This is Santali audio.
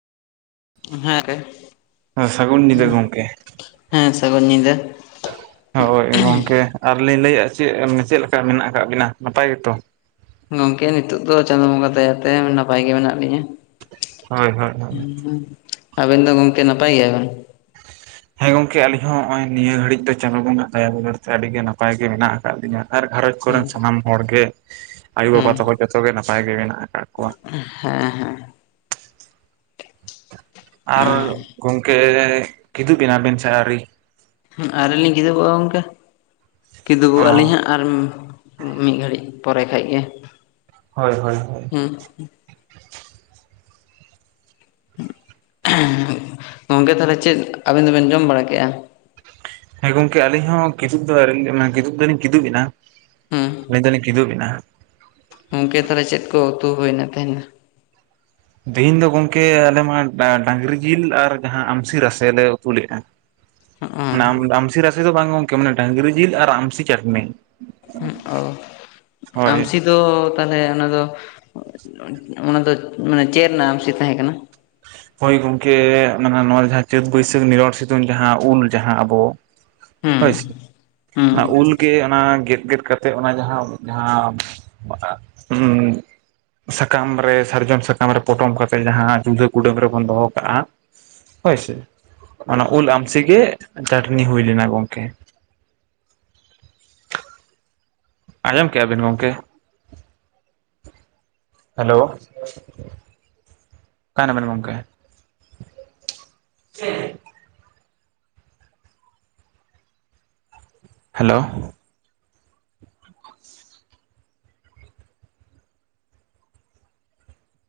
ᱦᱮᱸ ᱜᱚᱝᱠᱮ, ᱥᱟᱹᱜᱩᱱ ᱧᱤᱫᱟᱹ ᱜᱚᱢᱠᱮ ᱦᱮᱸ ᱥᱟᱹᱜᱱ ᱧᱤᱫᱟᱹ᱾ ᱦᱳᱭ ᱜᱚᱝᱠᱮ ᱟᱨᱞᱤᱤᱧ ᱞᱟᱹᱭᱮᱫ ᱟ ᱪᱮᱫ ᱪᱮᱫ ᱞᱮᱠᱟ ᱢᱮᱱᱟᱜ ᱠᱟᱫ ᱵᱤᱱᱟ ᱱᱟᱯᱟᱭ ᱜᱮᱛᱚ? ᱜᱚᱝᱠᱮ ᱱᱤᱛᱚᱜ ᱫᱚ ᱪᱟᱸᱫᱚ ᱵᱚᱸᱜᱟ ᱫᱟᱭᱟᱛᱮ ᱱᱟᱯᱟᱭ ᱜᱮ ᱢᱮᱱᱟᱜ ᱞᱤᱧᱟᱹ᱾ ᱦᱳᱭ ᱦᱳᱭ ᱦᱳᱭ ᱦᱩᱸ ᱟᱵᱮᱱ ᱫᱚ ᱜᱚᱢᱠᱮ ᱱᱟᱯᱟᱭ ᱜᱮᱭᱟ ᱵᱤᱱ? [inaudible] ᱦᱮᱸ ᱜᱚᱝᱠᱮ ᱟᱞᱤᱧ ᱦᱚᱸ ᱱᱚᱸᱜᱼᱚᱭ ᱱᱤᱭᱟᱹ ᱜᱷᱟᱹᱲᱤᱡ ᱫᱚ ᱪᱟᱸᱫᱩ ᱵᱚᱸᱜᱟ ᱫᱟᱭᱟ ᱫᱩᱞᱟᱹᱲ ᱛᱮ ᱟᱹᱰᱤ ᱜᱮ ᱱᱟᱯᱟᱭ ᱜᱮ ᱢᱮᱱᱟᱜ ᱠᱟᱫ ᱞᱤᱧᱟᱹ᱾ ᱟᱨ ᱜᱷᱟᱨᱚᱸᱡᱽ ᱦᱮᱸ ᱠᱚᱨᱮᱱ ᱥᱟᱱᱟᱢ ᱦᱚᱲ ᱜᱮ ᱟᱭᱳᱵᱟᱵᱟ ᱛᱟᱠᱚ ᱡᱚᱛᱚ ᱜᱮ ᱱᱟᱯᱟᱭ ᱜᱮ ᱢᱮᱱᱟᱜ ᱠᱟᱫ ᱠᱚᱣᱟ᱾ ᱩᱸ ᱦᱮᱸ ᱦᱮᱸ᱾ ᱟᱨ ᱜᱚᱢᱠᱮ ᱠᱤᱫᱩᱵ ᱮᱱᱟᱵᱤᱱ ᱥᱮ ᱟᱹᱣᱨᱤ? ᱦᱮᱸ ᱟᱣᱨᱤᱞᱤᱧ ᱠᱤᱫᱩᱜᱚᱜᱼᱟ ᱜᱚᱝᱠᱮ ᱚ ᱠᱤᱫᱩᱜᱚᱜ ᱟᱹᱞᱤᱧ ᱦᱟᱸᱜ᱾ ᱟᱨ ᱢᱤᱫ ᱜᱷᱟᱹᱲᱤᱡ ᱯᱚᱨᱮ ᱠᱷᱟᱡ ᱜᱮ᱾ ᱦᱳᱭ ᱦᱳᱭ ᱦᱳᱭ᱾ ᱦᱩᱸᱜ ᱦᱩᱸ᱾ ᱜᱚᱝᱠᱮ ᱛᱟᱦᱚᱞᱮ ᱪᱮᱫ ᱟᱵᱮᱱ ᱫᱚᱵᱮᱱ ᱡᱚᱢ ᱵᱟᱲᱟ ᱠᱮᱫᱼᱟ? ᱦᱮᱸ ᱜᱚᱝᱠᱮ ᱟᱹᱞᱤᱧ ᱦᱚᱸ ᱠᱤᱫᱤᱜ ᱫᱚ ᱟᱣᱨᱤ ᱞᱤᱧ ᱢᱟᱱᱮ ᱠᱤᱩᱵ ᱫᱚᱞᱤᱧ ᱠᱤᱫᱩᱵ ᱮᱱᱟ ᱦᱮᱸ ᱢᱤᱫᱫᱷᱟᱣ ᱞᱤᱧ ᱠᱤᱫᱩᱵ ᱮᱱᱟ᱾ ᱜᱚᱢᱠᱮ ᱛᱟᱦᱚᱞᱮ ᱪᱮᱫ ᱠᱚ ᱩᱛᱩ ᱦᱩᱭᱱᱟ ᱛᱮᱦᱮᱧ ᱫᱚ? ᱛᱤᱦᱤᱧ ᱫᱚ ᱜᱚᱢᱠᱮ ᱟᱞᱮᱢᱟ ᱰᱟ ᱰᱟᱝᱨᱤ ᱡᱤᱞ ᱟᱨ ᱡᱟᱦᱟᱸ ᱟᱢᱥᱤ ᱨᱟᱥᱮ ᱞᱮ ᱩᱛᱩ ᱞᱮᱜᱼᱟ᱾ ᱢᱟᱱᱮ ᱟᱢ ᱟᱢᱥᱤ ᱨᱟᱥᱮ ᱫᱚ ᱵᱟᱝ ᱜᱚᱢᱠᱮ ᱢᱟᱱᱮ ᱰᱟᱝᱨᱤ ᱡᱤᱞ ᱟᱨ ᱟᱢᱥᱤ ᱪᱟᱴᱱᱤ᱾ ᱦᱩᱸᱜ ᱚ ᱦᱳᱭ ᱟᱢᱥᱤ ᱫᱚ ᱛᱟᱦᱚᱞᱮ ᱚᱱᱟ ᱫᱚ ᱚᱱᱟ ᱫᱚ ᱢᱟᱱᱮ ᱪᱮᱫ ᱨᱮᱱᱟᱜ ᱟᱢᱥᱤ ᱛᱟᱦᱮᱸ ᱠᱟᱱᱟ? ᱦᱳᱭ ᱜᱚᱢᱠᱮ ᱢᱟᱱᱮ ᱱᱚᱣᱟ ᱡᱟᱦᱟᱸ ᱪᱟᱹᱛ ᱵᱟᱹᱭᱥᱟᱹᱠᱷ ᱱᱤᱨᱚᱲ ᱥᱤᱛᱩᱝ ᱡᱟᱦᱟᱸ ᱩᱞ ᱡᱟᱦᱟᱸ ᱟᱵᱚ ᱦᱮᱸ ᱦᱳᱭ ᱥᱮ ᱚᱱᱟ ᱦᱩᱸ ᱩᱞ ᱜᱮ ᱚᱱᱟ ᱜᱮᱫ ᱜᱮᱫ ᱠᱟᱛᱮᱜ ᱚᱱᱟ ᱡᱟᱦᱟᱸ ᱡᱟᱦᱟᱸ ᱩᱸ ᱥᱟᱠᱟᱢ ᱨᱮ ᱥᱟᱨᱡᱚᱢ ᱥᱟᱠᱟᱢ ᱨᱮ ᱯᱚᱴᱚᱢ ᱠᱟᱛᱮᱫ ᱡᱟᱦᱟᱸ ᱡᱩᱫᱟᱹ ᱠᱩᱰᱟᱹᱢ ᱨᱮᱵᱚᱱ ᱫᱚᱦᱚ ᱠᱟᱜᱼᱟ, ᱦᱳᱭᱥᱮ ᱚᱱᱟ ᱩᱞ ᱟᱢᱥᱤ ᱜᱮ ᱪᱟᱹᱴᱱᱤ ᱦᱩᱭ ᱞᱮᱱᱟ ᱜᱚᱝᱠᱮ᱾ ᱟᱸᱡᱚᱢ ᱠᱮᱭᱟ ᱵᱤᱱ ᱜᱚᱝᱠᱮ? ᱦᱮᱞᱳ ᱚᱠᱟᱭ ᱱᱟᱵᱮᱱ ᱜᱚᱝᱠᱮ? ᱦᱮᱞᱳ